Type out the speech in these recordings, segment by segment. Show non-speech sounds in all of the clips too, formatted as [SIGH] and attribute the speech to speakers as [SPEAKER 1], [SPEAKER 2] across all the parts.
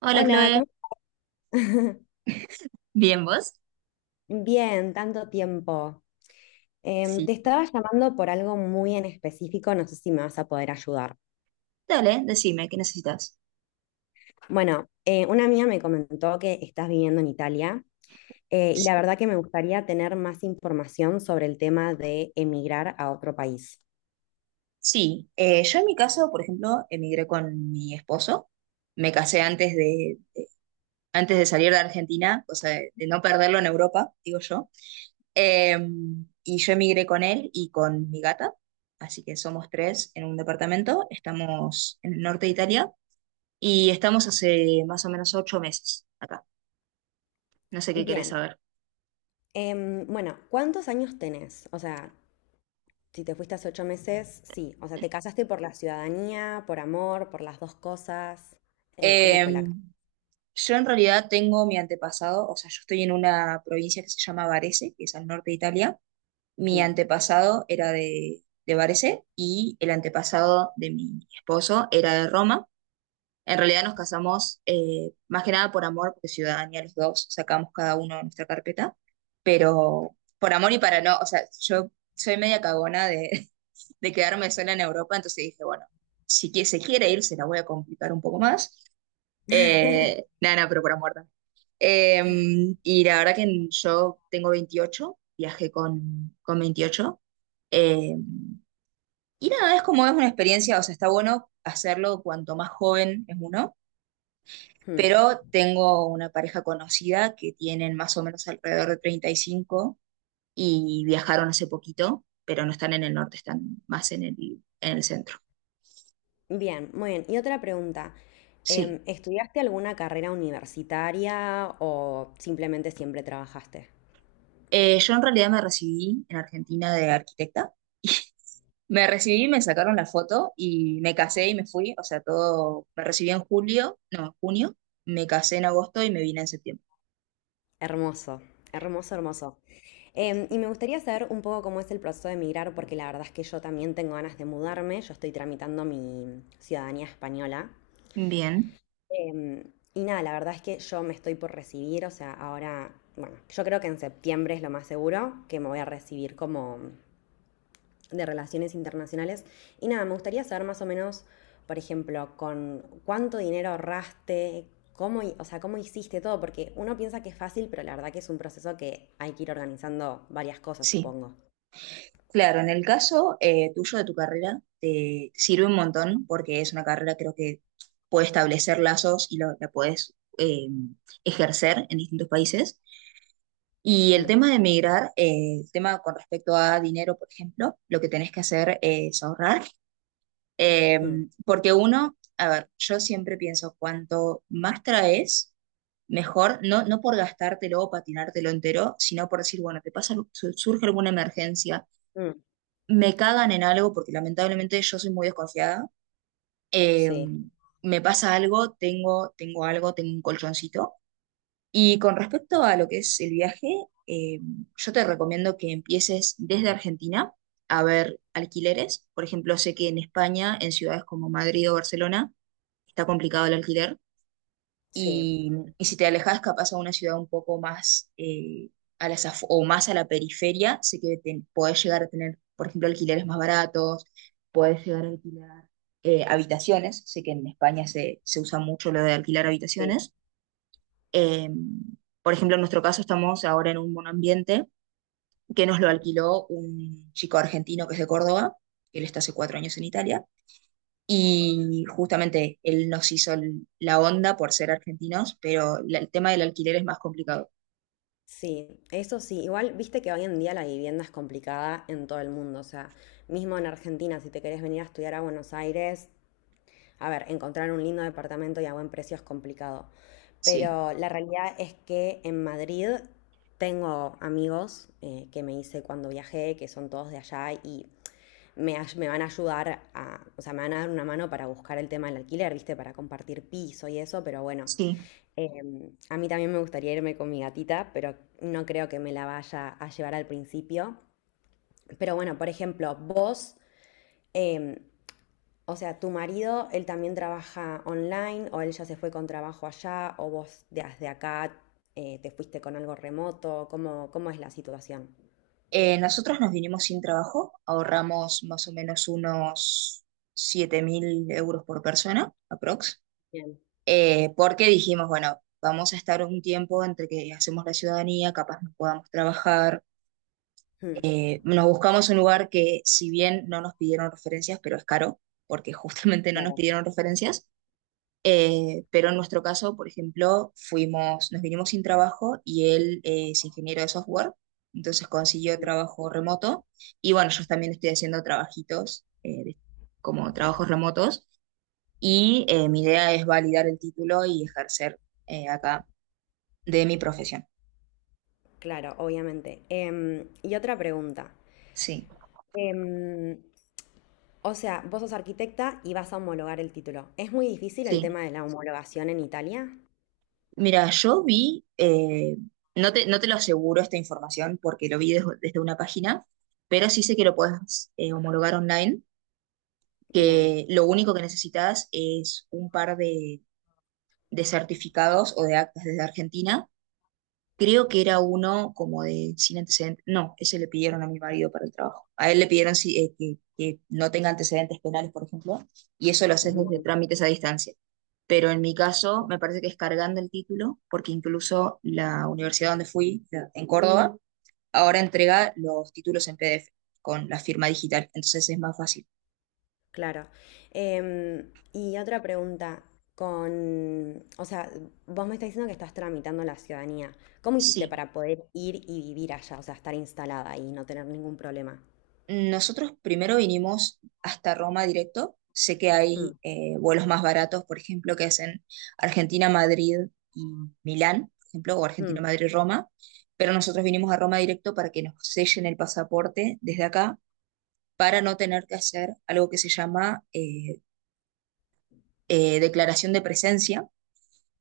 [SPEAKER 1] Hola,
[SPEAKER 2] Hola,
[SPEAKER 1] Chloe.
[SPEAKER 2] ¿cómo? [LAUGHS]
[SPEAKER 1] ¿Bien vos?
[SPEAKER 2] Bien, tanto tiempo.
[SPEAKER 1] Sí.
[SPEAKER 2] Te estaba llamando por algo muy en específico, no sé si me vas a poder ayudar.
[SPEAKER 1] Dale, decime, ¿qué necesitas?
[SPEAKER 2] Bueno, una amiga me comentó que estás viviendo en Italia, y la verdad que me gustaría tener más información sobre el tema de emigrar a otro país.
[SPEAKER 1] Sí, yo en mi caso, por ejemplo, emigré con mi esposo. Me casé antes de salir de Argentina, o sea, de no perderlo en Europa, digo yo. Eh, y yo emigré con él y con mi gata, así que somos tres en un departamento. Estamos en el norte de Italia y estamos hace más o menos 8 meses acá. No sé qué querés
[SPEAKER 2] Bien,
[SPEAKER 1] saber.
[SPEAKER 2] bueno, ¿cuántos años tenés? O sea, si te fuiste hace ocho meses, sí. O sea, ¿te casaste por la ciudadanía, por amor, por las dos cosas? ¿Cómo
[SPEAKER 1] Eh,
[SPEAKER 2] fue la...
[SPEAKER 1] Yo en realidad tengo mi antepasado, o sea, yo estoy en una provincia que se llama Varese, que es al norte de Italia. Mi
[SPEAKER 2] Mm.
[SPEAKER 1] antepasado era de Varese y el antepasado de mi esposo era de Roma. En realidad nos casamos más que nada por amor, porque ciudadanía los dos, sacamos cada uno nuestra carpeta, pero por amor y para no, o sea, yo soy media cagona de, [LAUGHS] de quedarme sola en Europa, entonces dije, bueno, si que se quiere ir, se la voy a complicar un poco más. Eh,
[SPEAKER 2] [LAUGHS]
[SPEAKER 1] nada, nada, pero por amor también. Eh, y la verdad que yo tengo 28, viajé con 28. Eh, y nada, es como es una experiencia, o sea, está bueno hacerlo cuanto más joven es uno,
[SPEAKER 2] Hmm.
[SPEAKER 1] pero tengo una pareja conocida que tienen más o menos alrededor de 35 y cinco y viajaron hace poquito, pero no están en el norte, están más en el centro.
[SPEAKER 2] Bien, muy bien. Y otra pregunta.
[SPEAKER 1] Sí.
[SPEAKER 2] ¿Estudiaste alguna carrera universitaria o simplemente siempre trabajaste?
[SPEAKER 1] Yo en realidad me recibí en Argentina de arquitecta. [LAUGHS] Me recibí, me sacaron la foto y me casé y me fui. O sea, todo, me recibí en julio, no, en junio, me casé en agosto y me vine en septiembre.
[SPEAKER 2] Hermoso, hermoso, hermoso. Y me gustaría saber un poco cómo es el proceso de emigrar, porque la verdad es que yo también tengo ganas de mudarme. Yo estoy tramitando mi ciudadanía española.
[SPEAKER 1] Bien,
[SPEAKER 2] Em, y nada, la verdad es que yo me estoy por recibir, o sea, ahora, bueno, yo creo que en septiembre es lo más seguro que me voy a recibir como de relaciones internacionales. Y nada, me gustaría saber más o menos, por ejemplo, con cuánto dinero ahorraste, cómo, o sea, cómo hiciste todo, porque uno piensa que es fácil, pero la verdad que es un proceso que hay que ir organizando varias cosas,
[SPEAKER 1] sí.
[SPEAKER 2] supongo.
[SPEAKER 1] Claro, en el caso tuyo de tu carrera, te sirve un montón porque es una carrera creo que puede establecer lazos y la puedes eh, ejercer en distintos países. Y el
[SPEAKER 2] Mm,
[SPEAKER 1] tema de emigrar, el tema con respecto a dinero, por ejemplo, lo que tenés que hacer es ahorrar. Eh,
[SPEAKER 2] mm,
[SPEAKER 1] Porque uno, a ver, yo siempre pienso, cuanto más traes, mejor, no, no por gastártelo o patinártelo entero, sino por decir, bueno, te pasa, surge alguna emergencia,
[SPEAKER 2] mm.
[SPEAKER 1] me cagan en algo, porque lamentablemente yo soy muy desconfiada, eh,
[SPEAKER 2] Sí,
[SPEAKER 1] me pasa algo, tengo algo, tengo un colchoncito. Y con respecto a lo que es el viaje, eh, yo te recomiendo que empieces desde Argentina a ver alquileres. Por ejemplo, sé que en España, en ciudades como Madrid o Barcelona, está complicado el alquiler.
[SPEAKER 2] sí,
[SPEAKER 1] Y, y si te alejas capaz a una ciudad un poco más a las o más a la periferia, sé que podés llegar a tener, por ejemplo, alquileres más baratos, podés llegar a alquilar habitaciones. Sé que en España se usa mucho lo de alquilar
[SPEAKER 2] sí.
[SPEAKER 1] habitaciones. Eh, por ejemplo, en nuestro caso estamos ahora en un monoambiente que nos lo alquiló un chico argentino que es de Córdoba, él está hace 4 años en Italia y justamente él nos hizo la onda por ser argentinos, pero el tema del alquiler es más complicado.
[SPEAKER 2] Sí, eso sí, igual viste que hoy en día la vivienda es complicada en todo el mundo, o sea, mismo en Argentina, si te querés venir a estudiar a Buenos Aires, a ver, encontrar un lindo departamento y a buen precio es complicado,
[SPEAKER 1] Sí,
[SPEAKER 2] pero la realidad es que en Madrid tengo amigos que me hice cuando viajé, que son todos de allá y me, me van a ayudar a, o sea, me van a dar una mano para buscar el tema del alquiler, ¿viste? Para compartir piso y eso, pero bueno,
[SPEAKER 1] sí.
[SPEAKER 2] a mí también me gustaría irme con mi gatita, pero no creo que me la vaya a llevar al principio. Pero bueno, por ejemplo, vos... em, o sea, tu marido, él también trabaja online o él ya se fue con trabajo allá o vos desde acá te fuiste con algo remoto. Cómo es la situación?
[SPEAKER 1] Nosotros nos vinimos sin trabajo, ahorramos más o menos unos 7.000 euros por persona, aprox,
[SPEAKER 2] Bien.
[SPEAKER 1] porque dijimos, bueno, vamos a estar un tiempo entre que hacemos la ciudadanía, capaz no podamos trabajar.
[SPEAKER 2] Mm,
[SPEAKER 1] Nos buscamos un lugar que, si bien no nos pidieron referencias, pero es caro, porque [LAUGHS] justamente no nos
[SPEAKER 2] claro,
[SPEAKER 1] pidieron referencias. Pero en nuestro caso, por ejemplo, fuimos, nos vinimos sin trabajo y él es ingeniero de software, entonces consiguió trabajo remoto. Y bueno, yo también estoy haciendo trabajitos como trabajos remotos y mi idea es validar el título y ejercer acá de mi profesión.
[SPEAKER 2] claro, obviamente. Em, y otra pregunta.
[SPEAKER 1] Sí,
[SPEAKER 2] Em, o sea, vos sos arquitecta y vas a homologar el título. ¿Es muy difícil el
[SPEAKER 1] sí.
[SPEAKER 2] tema de la homologación en Italia?
[SPEAKER 1] Mira, yo vi, no te lo aseguro esta información porque lo vi desde una página, pero sí sé que lo puedes homologar online,
[SPEAKER 2] Bien.
[SPEAKER 1] que lo único que necesitas es un par de certificados o de actas desde Argentina. Creo que era uno como de sin antecedentes. No, ese le pidieron a mi marido para el trabajo. A él le pidieron sí, que no tenga antecedentes penales, por ejemplo, y eso lo haces desde trámites a distancia. Pero en mi caso, me parece que es cargando el título, porque incluso la universidad donde fui, en Córdoba, ahora entrega los títulos en PDF con la firma digital, entonces es más fácil.
[SPEAKER 2] Claro. Em, y otra pregunta, con, o sea, vos me estás diciendo que estás tramitando la ciudadanía. ¿Cómo hiciste
[SPEAKER 1] Sí.
[SPEAKER 2] para poder ir y vivir allá, o sea, estar instalada y no tener ningún problema?
[SPEAKER 1] Nosotros primero vinimos hasta Roma directo. Sé que hay
[SPEAKER 2] Mm,
[SPEAKER 1] vuelos más baratos, por ejemplo, que hacen Argentina-Madrid y Milán, por ejemplo, o
[SPEAKER 2] mm,
[SPEAKER 1] Argentina-Madrid-Roma, pero nosotros vinimos a Roma directo para que nos sellen el pasaporte desde acá, para no tener que hacer algo que se llama declaración de presencia,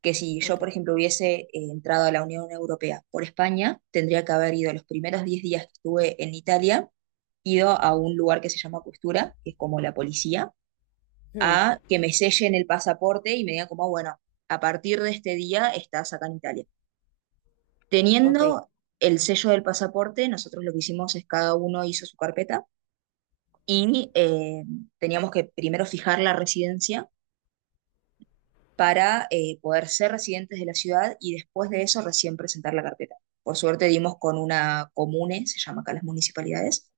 [SPEAKER 1] que si yo,
[SPEAKER 2] ok,
[SPEAKER 1] por ejemplo, hubiese entrado a la Unión Europea por España, tendría que haber ido los primeros 10 días que estuve en Italia, ido a un lugar que se llama Costura, que es como la policía,
[SPEAKER 2] mm,
[SPEAKER 1] a que me sellen el pasaporte y me digan como, bueno, a partir de este día estás acá en Italia.
[SPEAKER 2] ok,
[SPEAKER 1] Teniendo el sello del pasaporte, nosotros lo que hicimos es cada uno hizo su carpeta y teníamos que primero fijar la residencia para poder ser residentes de la ciudad y después de eso recién presentar la carpeta. Por suerte dimos con una comune, se llama acá las municipalidades,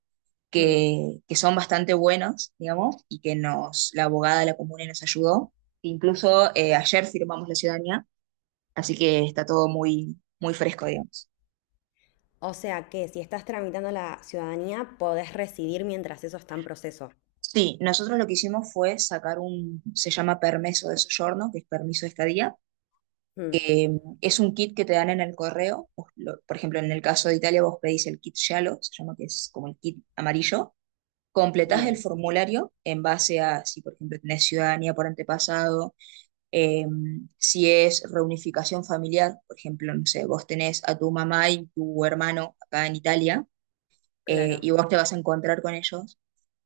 [SPEAKER 2] mm.
[SPEAKER 1] que son bastante buenos, digamos, y que nos, la abogada de la comuna nos ayudó. Incluso ayer firmamos la ciudadanía, así que está todo muy, muy fresco, digamos.
[SPEAKER 2] O sea que si estás tramitando la ciudadanía, podés residir mientras eso está en proceso.
[SPEAKER 1] Sí, nosotros lo que hicimos fue sacar un, se llama permiso de soggiorno, que es permiso de estadía.
[SPEAKER 2] Mm,
[SPEAKER 1] Eh, es un kit que te dan en el correo. Vos por ejemplo, en el caso de Italia, vos pedís el kit Shallow, se llama, que es como el kit amarillo. Completás el
[SPEAKER 2] bien,
[SPEAKER 1] formulario en base a si, por ejemplo, tenés ciudadanía por antepasado. Eh, si es reunificación familiar, por ejemplo, no sé, vos tenés a tu mamá y tu hermano acá en Italia,
[SPEAKER 2] claro,
[SPEAKER 1] y vos te vas a encontrar con ellos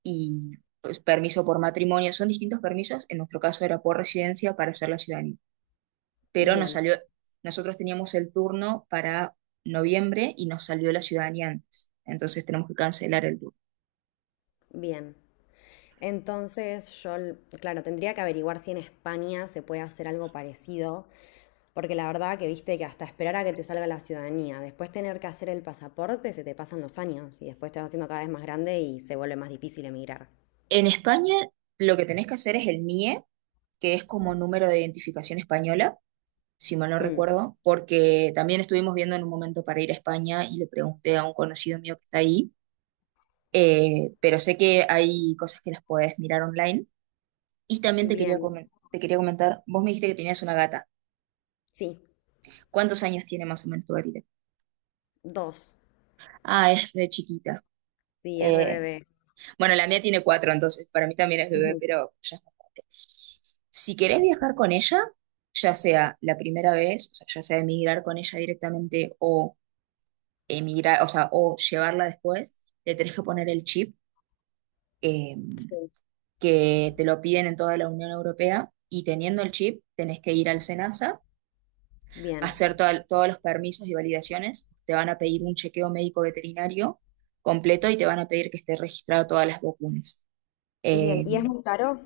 [SPEAKER 1] y pues, permiso por matrimonio, son distintos permisos, en nuestro caso era por residencia para hacer la ciudadanía, pero nos
[SPEAKER 2] bien,
[SPEAKER 1] salió, nosotros teníamos el turno para noviembre y nos salió la ciudadanía antes, entonces tenemos que cancelar el turno.
[SPEAKER 2] bien. Entonces yo, claro, tendría que averiguar si en España se puede hacer algo parecido, porque la verdad que viste que hasta esperar a que te salga la ciudadanía, después tener que hacer el pasaporte, se te pasan los años y después te vas haciendo cada vez más grande y se vuelve más difícil emigrar.
[SPEAKER 1] En España lo que tenés que hacer es el NIE, que es como número de identificación española, si mal no
[SPEAKER 2] Hmm,
[SPEAKER 1] recuerdo, porque también estuvimos viendo en un momento para ir a España y le pregunté a un conocido mío que está ahí, pero sé que hay cosas que las puedes mirar online. Y también te quería
[SPEAKER 2] bien,
[SPEAKER 1] comentar. Te quería comentar, vos me dijiste que tenías una gata.
[SPEAKER 2] sí,
[SPEAKER 1] ¿Cuántos años tiene más o menos tu gatita?
[SPEAKER 2] dos.
[SPEAKER 1] Ah, es re chiquita.
[SPEAKER 2] Sí,
[SPEAKER 1] Eh,
[SPEAKER 2] RBB.
[SPEAKER 1] bueno, la mía tiene cuatro, entonces para mí también es bebé,
[SPEAKER 2] Ujú,
[SPEAKER 1] pero ya. Si querés viajar con ella, ya sea la primera vez, o sea, ya sea emigrar con ella directamente o emigrar, o sea, o llevarla después, le tenés que poner el chip, eh,
[SPEAKER 2] sí,
[SPEAKER 1] que te lo piden en toda la Unión Europea y teniendo el chip tenés que ir al SENASA,
[SPEAKER 2] bien.
[SPEAKER 1] hacer todos los permisos y validaciones, te van a pedir un chequeo médico veterinario completo y te van a pedir que esté registrado todas las vacunas.
[SPEAKER 2] Bien,
[SPEAKER 1] Eh,
[SPEAKER 2] ¿y es muy caro?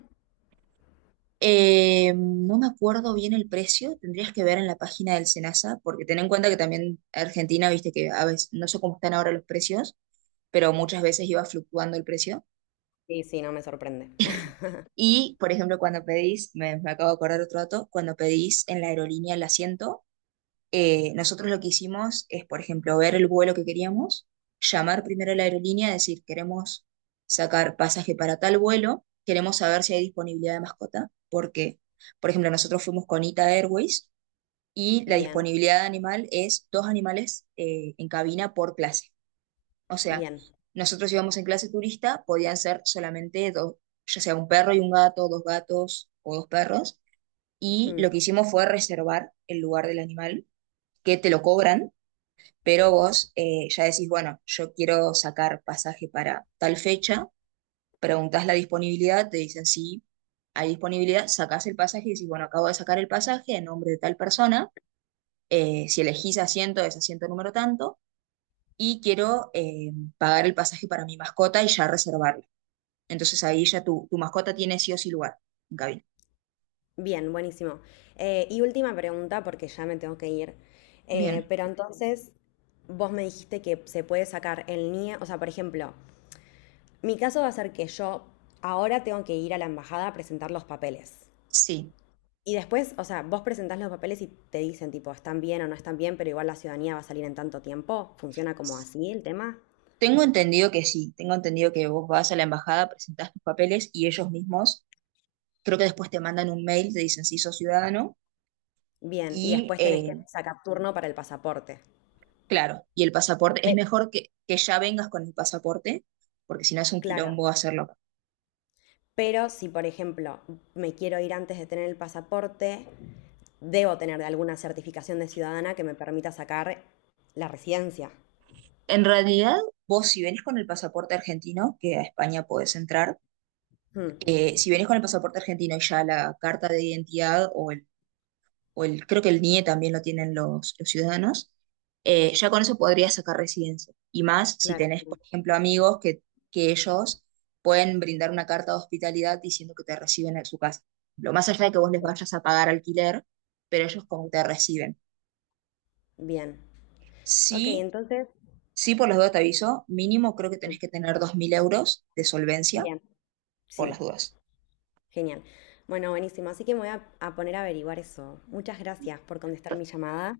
[SPEAKER 1] no me acuerdo bien el precio, tendrías que ver en la página del SENASA, porque ten en cuenta que también Argentina, viste que a veces, no sé cómo están ahora los precios, pero muchas veces iba fluctuando el precio.
[SPEAKER 2] Sí, sí, no me sorprende. [LAUGHS]
[SPEAKER 1] Y, por ejemplo, cuando pedís, me acabo de acordar otro dato, cuando pedís en la aerolínea el asiento, nosotros lo que hicimos es, por ejemplo, ver el vuelo que queríamos, llamar primero a la aerolínea, decir, queremos sacar pasaje para tal vuelo, queremos saber si hay disponibilidad de mascota, porque, por ejemplo, nosotros fuimos con Ita Airways y la
[SPEAKER 2] Bien,
[SPEAKER 1] disponibilidad de animal es dos animales en cabina por clase. O sea,
[SPEAKER 2] bien.
[SPEAKER 1] nosotros íbamos en clase turista, podían ser solamente dos, ya sea un perro y un gato, dos gatos o dos perros. Y
[SPEAKER 2] Hmm.
[SPEAKER 1] lo que hicimos fue reservar el lugar del animal, que te lo cobran, pero vos ya decís, bueno, yo quiero sacar pasaje para tal fecha, preguntás la disponibilidad, te dicen sí, hay disponibilidad, sacás el pasaje y decís, bueno, acabo de sacar el pasaje en nombre de tal persona, si elegís asiento es asiento número tanto, y quiero pagar el pasaje para mi mascota y ya reservar. Entonces ahí ya tu mascota tiene sí o sí lugar en cabina.
[SPEAKER 2] Bien, buenísimo. Y última pregunta, porque ya me tengo que ir.
[SPEAKER 1] Bien,
[SPEAKER 2] Pero entonces, vos me dijiste que se puede sacar el NIE. O sea, por ejemplo, mi caso va a ser que yo ahora tengo que ir a la embajada a presentar los papeles.
[SPEAKER 1] sí.
[SPEAKER 2] Y después, o sea, vos presentás los papeles y te dicen, tipo, están bien o no están bien, pero igual la ciudadanía va a salir en tanto tiempo. ¿Funciona como así el tema?
[SPEAKER 1] Tengo entendido que sí, tengo entendido que vos vas a la embajada, presentás tus papeles y ellos mismos, creo que después te mandan un mail, te dicen si sos ciudadano
[SPEAKER 2] Bien. Y
[SPEAKER 1] y
[SPEAKER 2] después tenés que sacar turno para el pasaporte.
[SPEAKER 1] claro, y el pasaporte, es
[SPEAKER 2] Pe-
[SPEAKER 1] mejor que ya vengas con el pasaporte, porque si no es un
[SPEAKER 2] claro.
[SPEAKER 1] quilombo hacerlo acá.
[SPEAKER 2] Pero si, por ejemplo, me quiero ir antes de tener el pasaporte, debo tener de alguna certificación de ciudadana que me permita sacar la residencia.
[SPEAKER 1] En realidad, vos si venís con el pasaporte argentino, que a España podés entrar,
[SPEAKER 2] Mm,
[SPEAKER 1] si venís con el pasaporte argentino y ya la carta de identidad creo que el NIE también lo tienen los ciudadanos, ya con eso podrías sacar residencia. Y más si
[SPEAKER 2] claro.
[SPEAKER 1] tenés, por ejemplo, amigos que ellos pueden brindar una carta de hospitalidad diciendo que te reciben en su casa. Lo más allá de que vos les vayas a pagar alquiler, pero ellos como que te reciben.
[SPEAKER 2] Bien. Ok,
[SPEAKER 1] Sí,
[SPEAKER 2] entonces,
[SPEAKER 1] sí, por las dudas te aviso, mínimo creo que
[SPEAKER 2] mm,
[SPEAKER 1] tenés que tener 2.000 euros de solvencia
[SPEAKER 2] bien.
[SPEAKER 1] por las
[SPEAKER 2] Sí,
[SPEAKER 1] dudas.
[SPEAKER 2] genial. Bueno, buenísimo. Así que me voy a poner a averiguar eso. Muchas gracias por
[SPEAKER 1] P-
[SPEAKER 2] contestar mi llamada.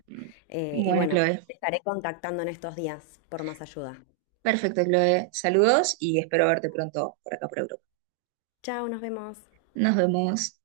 [SPEAKER 2] Y
[SPEAKER 1] Bueno,
[SPEAKER 2] bueno,
[SPEAKER 1] Chloe.
[SPEAKER 2] te estaré contactando en estos días por más ayuda.
[SPEAKER 1] Perfecto, Chloe. Saludos y espero verte pronto por acá por Europa.
[SPEAKER 2] Chao, nos vemos.
[SPEAKER 1] Nos vemos.